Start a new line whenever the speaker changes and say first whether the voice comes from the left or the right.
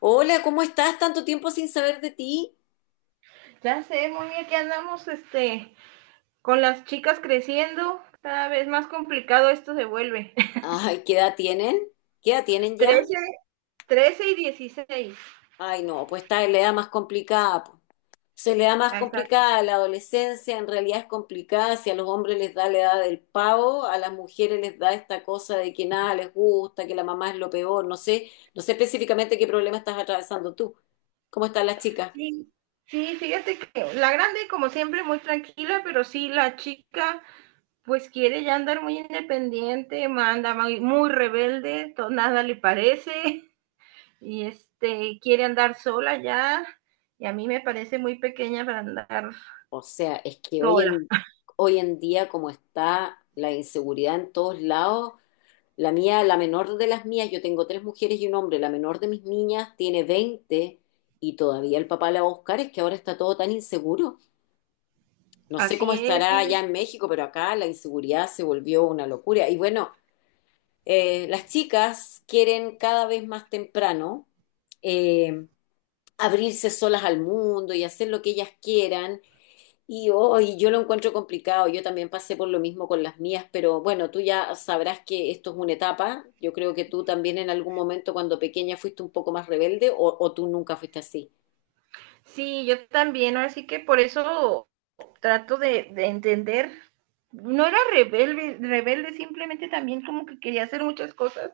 left: Hola, ¿cómo estás? Tanto tiempo sin saber de ti.
right: Ya sé, muy bien que andamos con las chicas creciendo, cada vez más complicado esto se vuelve.
left: Ay, ¿qué edad tienen? ¿Qué edad tienen ya?
right: 13, 13 y 16.
left: Ay, no, pues está en la edad más complicada, po. Se le da más
right: Ahí está.
left: complicada la adolescencia, en realidad es complicada. Si a los hombres les da la edad del pavo, a las mujeres les da esta cosa de que nada les gusta, que la mamá es lo peor. No sé específicamente qué problema estás atravesando tú. ¿Cómo están las chicas?
right: Sí, sí, fíjate que la grande, como siempre, muy tranquila, pero sí, la chica, pues quiere ya andar muy independiente, manda muy, muy rebelde, todo, nada le parece, y quiere andar sola ya, y a mí me parece muy pequeña para andar
left: O sea, es que
right: sola.
left: hoy en día, como está la inseguridad en todos lados, la mía, la menor de las mías, yo tengo tres mujeres y un hombre, la menor de mis niñas tiene 20 y todavía el papá la va a buscar, es que ahora está todo tan inseguro. No sé cómo
right: Así es,
left: estará allá
right: sí.
left: en México, pero acá la inseguridad se volvió una locura. Y bueno, las chicas quieren cada vez más temprano eh, abrirse solas al mundo y hacer lo que ellas quieran. Y hoy yo lo encuentro complicado. Yo también pasé por lo mismo con las mías, pero bueno, tú ya sabrás que esto es una etapa. Yo creo que tú también en algún momento cuando pequeña fuiste un poco más rebelde o tú nunca fuiste así.
right: Sí, yo también, ahora sí que por eso trato de entender. No era rebelde, rebelde, simplemente también como que quería hacer muchas cosas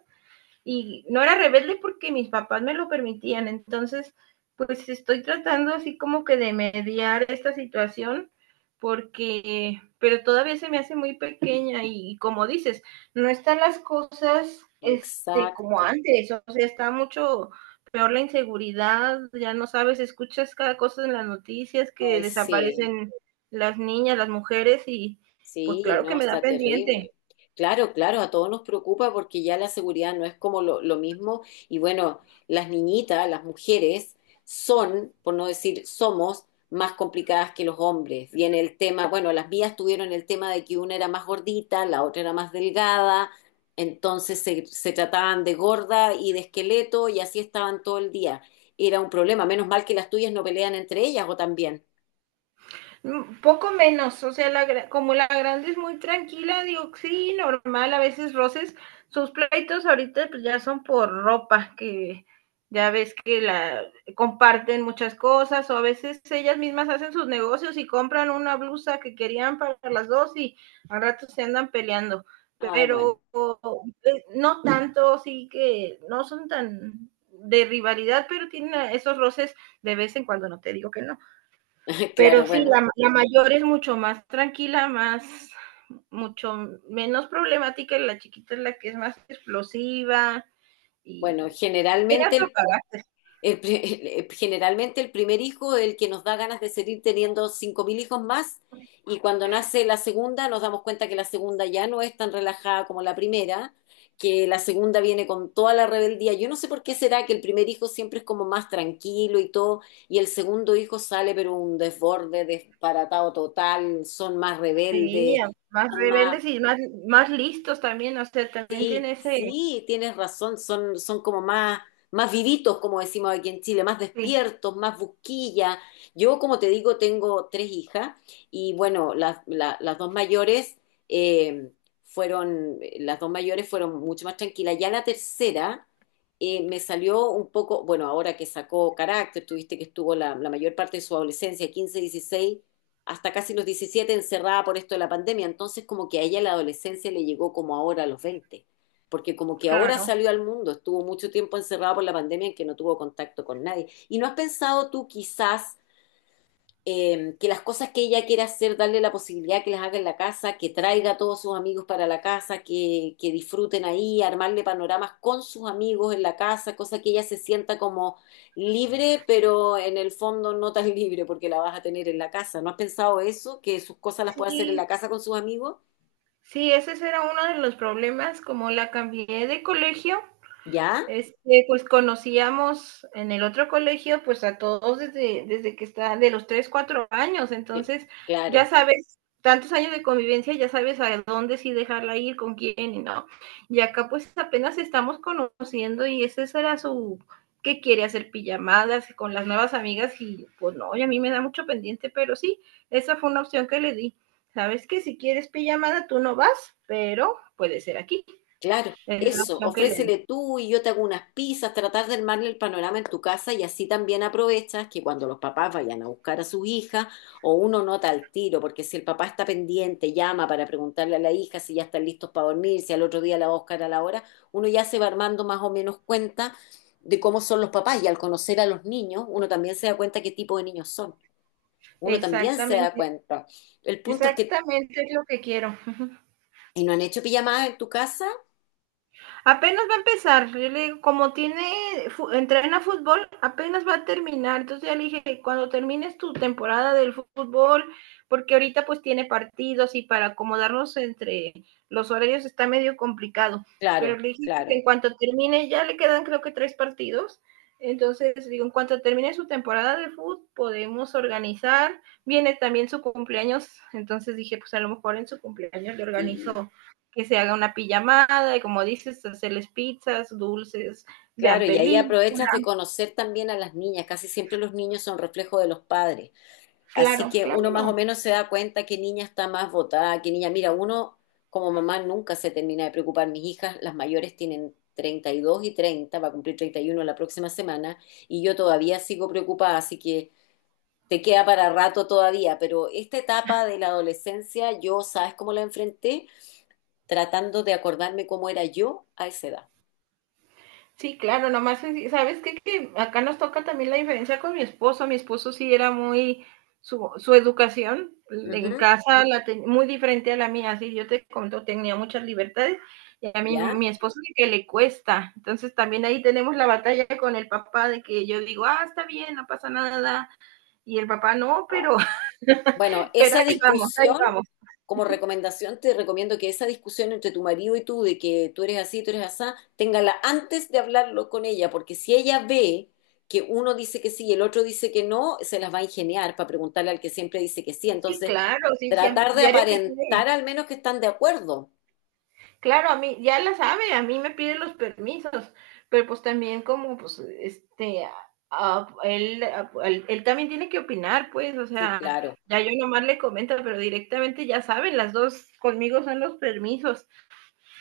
right: y no era rebelde porque mis papás me lo permitían. Entonces, pues estoy tratando así como que de mediar esta situación porque, pero todavía se me hace muy pequeña y como dices, no están las cosas como
left: Exacto.
right: antes, o sea, está mucho peor la inseguridad, ya no sabes, escuchas cada cosa en las noticias que
left: Ay, sí.
right: desaparecen las niñas, las mujeres y pues
left: Sí,
right: claro que
left: no,
right: me da
left: está
right: pendiente.
left: terrible. Claro, claro, a todos nos preocupa porque ya la seguridad no es como lo mismo. Y bueno, las niñitas, las mujeres, son, por no decir somos, más complicadas que los hombres. Viene el tema, bueno, las vías tuvieron el tema de que una era más gordita, la otra era más delgada, entonces se trataban de gorda y de esqueleto y así estaban todo el día. Era un problema, menos mal que las tuyas no pelean entre ellas o también.
right: Poco menos, o sea, como la grande es muy tranquila, digo, sí, normal, a veces roces, sus pleitos ahorita pues ya son por ropa, que ya ves que la comparten muchas cosas, o a veces ellas mismas hacen sus negocios y compran una blusa que querían para las dos y al rato se andan peleando,
left: Ay, bueno,
right: pero no tanto, sí que no son tan de rivalidad, pero tienen esos roces de vez en cuando, no te digo que no. Pero
left: claro,
right: sí,
left: bueno.
right: la mayor es mucho más tranquila, mucho menos problemática, y la chiquita es la que es más explosiva
left: Bueno,
right: y tiene
left: generalmente
right: otro carácter,
left: el pri- generalmente el primer hijo es el que nos da ganas de seguir teniendo 5.000 hijos más y cuando nace la segunda nos damos cuenta que la segunda ya no es tan relajada como la primera, que la segunda viene con toda la rebeldía. Yo no sé por qué será que el primer hijo siempre es como más tranquilo y todo y el segundo hijo sale pero un desborde, desparatado total, son más
right: sí,
left: rebeldes.
right: más rebeldes y más, más listos también, o sea, también
left: Sí,
right: tiene ese,
left: sí, tienes razón, son como más, más vivitos, como decimos aquí en Chile, más
right: sí,
left: despiertos, más busquilla. Yo, como te digo, tengo tres hijas y bueno, eh, las dos mayores fueron mucho más tranquilas. Ya la tercera me salió un poco, bueno, ahora que sacó carácter, tuviste que estuvo la mayor parte de su adolescencia, 15 16 hasta casi los 17 encerrada por esto de la pandemia, entonces como que a ella la adolescencia le llegó como ahora a los 20 porque como que ahora
right: claro.
left: salió al mundo, estuvo mucho tiempo encerrado por la pandemia en que no tuvo contacto con nadie. ¿Y no has pensado tú quizás que las cosas que ella quiere hacer, darle la posibilidad que las haga en la casa, que traiga a todos sus amigos para la casa, que disfruten ahí, armarle panoramas con sus amigos en la casa, cosa que ella se sienta como libre, pero en el fondo no tan libre porque la vas a tener en la casa? ¿No has pensado eso? Que sus cosas las puede hacer en la
right: Sí,
left: casa con sus amigos.
right: sí, ese era uno de los problemas, como la cambié de colegio.
left: ¿Ya?
right: Pues conocíamos en el otro colegio, pues a todos desde que está de los 3 4 años,
left: Eh,
right: entonces ya
left: Claro.
right: sabes, tantos años de convivencia, ya sabes a dónde sí dejarla ir, con quién y no. Y acá pues apenas estamos conociendo y ese será su, que quiere hacer pijamadas con las nuevas amigas y pues no, y a mí me da mucho pendiente, pero sí, esa fue una opción que le di. Sabes que si quieres pijamada tú no vas, pero puede ser aquí.
left: Claro,
right: Es la
left: eso,
right: opción que le di.
left: ofrécele tú y yo te hago unas pizzas, tratar de armarle el panorama en tu casa y así también aprovechas que cuando los papás vayan a buscar a sus hijas o uno nota al tiro, porque si el papá está pendiente, llama para preguntarle a la hija si ya están listos para dormir, si al otro día la va a buscar a la hora, uno ya se va armando más o menos cuenta de cómo son los papás y al conocer a los niños, uno también se da cuenta qué tipo de niños son, uno también se da
right: Exactamente.
left: cuenta. El punto es que,
right: Exactamente, es lo que quiero.
left: ¿y no han hecho pijamadas en tu casa?
right: Apenas va a empezar, yo le digo, como tiene, entrena fútbol, apenas va a terminar. Entonces ya le dije, cuando termines tu temporada del fútbol, porque ahorita pues tiene partidos y para acomodarnos entre los horarios está medio complicado.
left: Claro,
right: Pero le dije que
left: claro.
right: en cuanto termine, ya le quedan creo que tres partidos. Entonces, digo, en cuanto termine su temporada de fútbol, podemos organizar. Viene también su cumpleaños, entonces dije, pues a lo mejor en su cumpleaños le
left: Sí,
right: organizo que se haga una pijamada, y como dices, hacerles pizzas, dulces,
left: claro,
right: vean
left: y ahí
right: películas,
left: aprovechas de conocer también a las niñas. Casi siempre los niños son reflejo de los padres. Así
right: claro,
left: que uno más o
right: claro.
left: menos se da cuenta qué niña está más votada, qué niña. Mira, uno como mamá nunca se termina de preocupar. Mis hijas, las mayores, tienen 32 y 30, va a cumplir 31 la próxima semana, y yo todavía sigo preocupada, así que te queda para rato todavía. Pero esta etapa de la adolescencia, yo, ¿sabes cómo la enfrenté? Tratando de acordarme cómo era yo a esa edad.
right: Sí, claro, nomás, ¿sabes qué? Que acá nos toca también la diferencia con mi esposo. Mi esposo sí era muy, su educación en
left: Ujú.
right: casa la muy diferente a la mía. Así yo te conto, tenía muchas libertades y a mí
left: ¿Ya?
right: mi esposo sí que le cuesta. Entonces también ahí tenemos la batalla con el papá de que yo digo, ah, está bien, no pasa nada. Y el papá, no, pero,
left: Bueno,
right: pero
left: esa
right: ahí vamos, ahí
left: discusión,
right: vamos.
left: como recomendación, te recomiendo que esa discusión entre tu marido y tú, de que tú eres así, tú eres asá, téngala antes de hablarlo con ella, porque si ella ve que uno dice que sí y el otro dice que no, se las va a ingeniar para preguntarle al que siempre dice que sí.
right: Sí,
left: Entonces,
right: claro, sí, siempre,
left: tratar de
right: diario me pide,
left: aparentar al menos que están de acuerdo.
right: claro, a mí, ya la sabe, a mí me pide los permisos, pero pues también como, pues, él también tiene que opinar, pues, o
left: Sí,
right: sea,
left: claro,
right: ya yo nomás le comento, pero directamente ya saben, las dos conmigo son los permisos.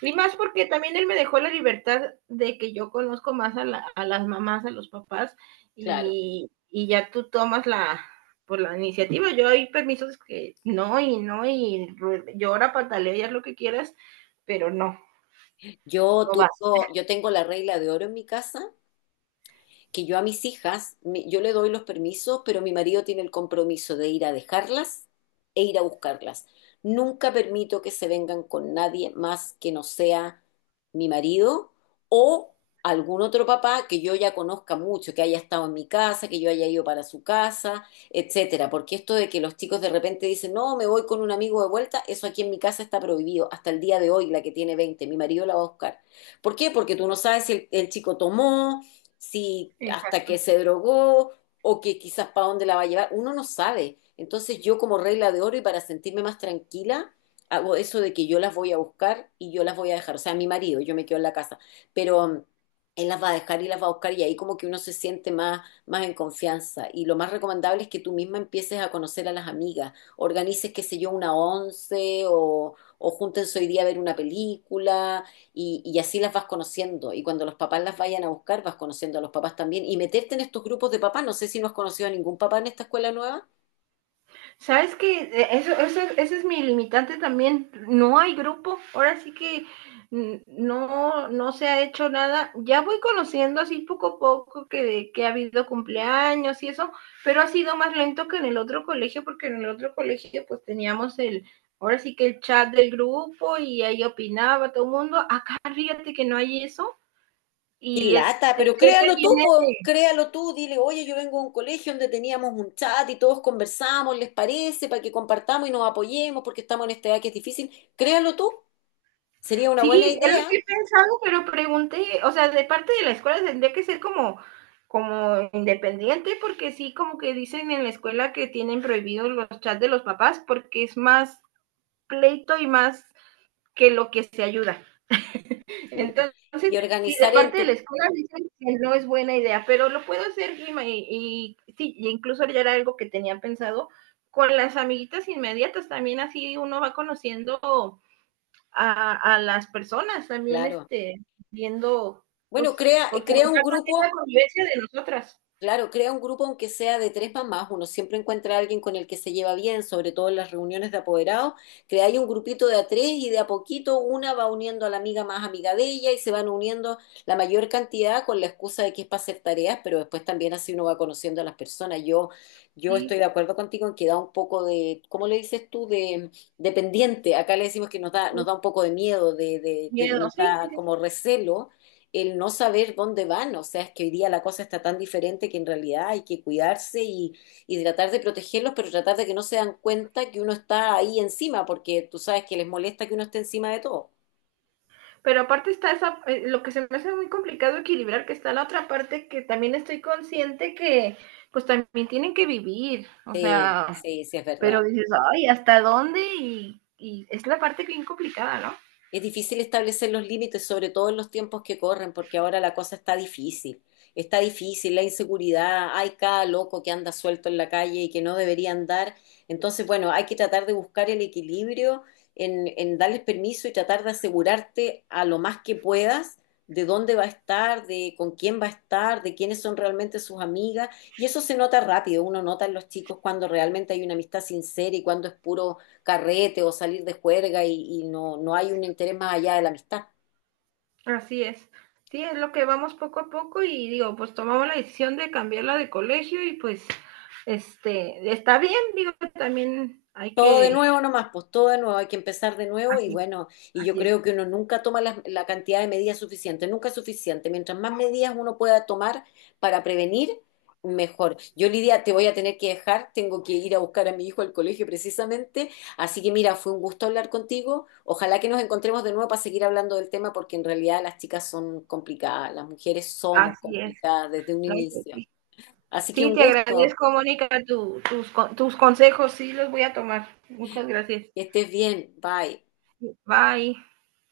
right: Y más porque también él me dejó la libertad de que yo conozco más a las mamás, a los papás,
left: claro.
right: y ya tú tomas la, por la iniciativa. Yo hay permisos que no, y no, y llora, patalea, haz lo que quieras, pero no,
left: Yo,
right: no
left: tu-
right: vas.
left: yo tengo la regla de oro en mi casa que yo a mis hijas, yo le doy los permisos, pero mi marido tiene el compromiso de ir a dejarlas e ir a buscarlas. Nunca permito que se vengan con nadie más que no sea mi marido o algún otro papá que yo ya conozca mucho, que haya estado en mi casa, que yo haya ido para su casa, etcétera. Porque esto de que los chicos de repente dicen, no, me voy con un amigo de vuelta, eso aquí en mi casa está prohibido. Hasta el día de hoy, la que tiene 20 mi marido la va a buscar. ¿Por qué? Porque tú no sabes si el chico tomó, si hasta
right: Exacto.
left: que se drogó o que quizás para dónde la va a llevar, uno no sabe. Entonces yo como regla de oro y para sentirme más tranquila, hago eso de que yo las voy a buscar y yo las voy a dejar, o sea, mi marido, yo me quedo en la casa, pero él las va a dejar y las va a buscar y ahí como que uno se siente más, más en confianza. Y lo más recomendable es que tú misma empieces a conocer a las amigas, organices, qué sé yo, una once o júntense hoy día a ver una película y así las vas conociendo. Y cuando los papás las vayan a buscar, vas conociendo a los papás también. Y meterte en estos grupos de papás. No sé si no has conocido a ningún papá en esta escuela nueva.
right: ¿Sabes qué? Eso, eso, ese es mi limitante también. No hay grupo. Ahora sí que no se ha hecho nada. Ya voy conociendo así poco a poco que ha habido cumpleaños y eso, pero ha sido más lento que en el otro colegio, porque en el otro colegio pues teníamos el, ahora sí que el chat del grupo y ahí opinaba todo el mundo. Acá fíjate que no hay eso.
left: Y
right: Y
left: lata, pero
right: creo que
left: créalo tú,
right: viene de,
left: po, créalo tú, dile, oye, yo vengo de un colegio donde teníamos un chat y todos conversamos, ¿les parece? Para que compartamos y nos apoyemos porque estamos en esta edad que es difícil. Créalo tú, sería una buena
right: sí, es lo
left: idea.
right: que he pensado, pero pregunté, o sea, de parte de la escuela tendría que ser como, como independiente, porque sí, como que dicen en la escuela que tienen prohibidos los chats de los papás, porque es más pleito y más que lo que se ayuda.
left: Puta.
right: Entonces,
left: Y
right: si de
left: organizar en
right: parte de la
left: tu,
right: escuela dicen que no es buena idea, pero lo puedo hacer y sí, y incluso ya era algo que tenía pensado con las amiguitas inmediatas, también así uno va conociendo a las personas también,
left: claro.
right: viendo,
left: Bueno,
right: pues,
left: crea,
right: pues
left: crea un
right: fomentar también la
left: grupo.
right: convivencia de nosotras,
left: Claro, crea un grupo aunque sea de tres mamás, uno siempre encuentra a alguien con el que se lleva bien, sobre todo en las reuniones de apoderados, crea ahí un grupito de a tres y de a poquito una va uniendo a la amiga más amiga de ella y se van uniendo la mayor cantidad con la excusa de que es para hacer tareas, pero después también así uno va conociendo a las personas. Yo estoy
right: sí,
left: de acuerdo contigo en que da un poco de, ¿cómo le dices tú? De pendiente, acá le decimos que nos da,
right: sí,
left: un poco de miedo,
right: miedo,
left: nos
right: sí, sí,
left: da
right: sí.
left: como recelo el no saber dónde van, o sea, es que hoy día la cosa está tan diferente que en realidad hay que cuidarse y tratar de protegerlos, pero tratar de que no se dan cuenta que uno está ahí encima, porque tú sabes que les molesta que uno esté encima de todo.
right: Pero aparte está esa, lo que se me hace muy complicado equilibrar, que está la otra parte que también estoy consciente que, pues también tienen que vivir, o
left: Sí,
right: sea,
left: sí, sí, es
right: pero
left: verdad.
right: dices, ay, ¿hasta dónde? Y es la parte bien complicada, ¿no?
left: Es difícil establecer los límites, sobre todo en los tiempos que corren, porque ahora la cosa está difícil. Está difícil, la inseguridad, hay cada loco que anda suelto en la calle y que no debería andar. Entonces, bueno, hay que tratar de buscar el equilibrio en darles permiso y tratar de asegurarte a lo más que puedas de dónde va a estar, de con quién va a estar, de quiénes son realmente sus amigas. Y eso se nota rápido, uno nota en los chicos cuando realmente hay una amistad sincera y cuando es puro carrete o salir de juerga y no, no hay un interés más allá de la amistad.
right: Así es. Sí, es lo que vamos poco a poco y digo, pues tomamos la decisión de cambiarla de colegio y pues este está bien, digo, también hay
left: Todo de
right: que
left: nuevo nomás, pues todo de nuevo, hay que empezar de nuevo y
right: así,
left: bueno, y yo
right: así es,
left: creo que uno nunca toma la cantidad de medidas suficiente, nunca es suficiente. Mientras más medidas uno pueda tomar para prevenir, mejor. Yo, Lidia, te voy a tener que dejar, tengo que ir a buscar a mi hijo al colegio precisamente, así que mira, fue un gusto hablar contigo. Ojalá que nos encontremos de nuevo para seguir hablando del tema porque en realidad las chicas son complicadas, las mujeres somos
right: así es.
left: complicadas desde un
right: ¿No?
left: inicio.
right: Sí,
left: Así que
right: sí,
left: un
right: te
left: gusto,
right: agradezco, Mónica, tus, tus consejos, sí los voy a tomar. Muchas gracias.
left: que estés bien, bye.
right: Bye.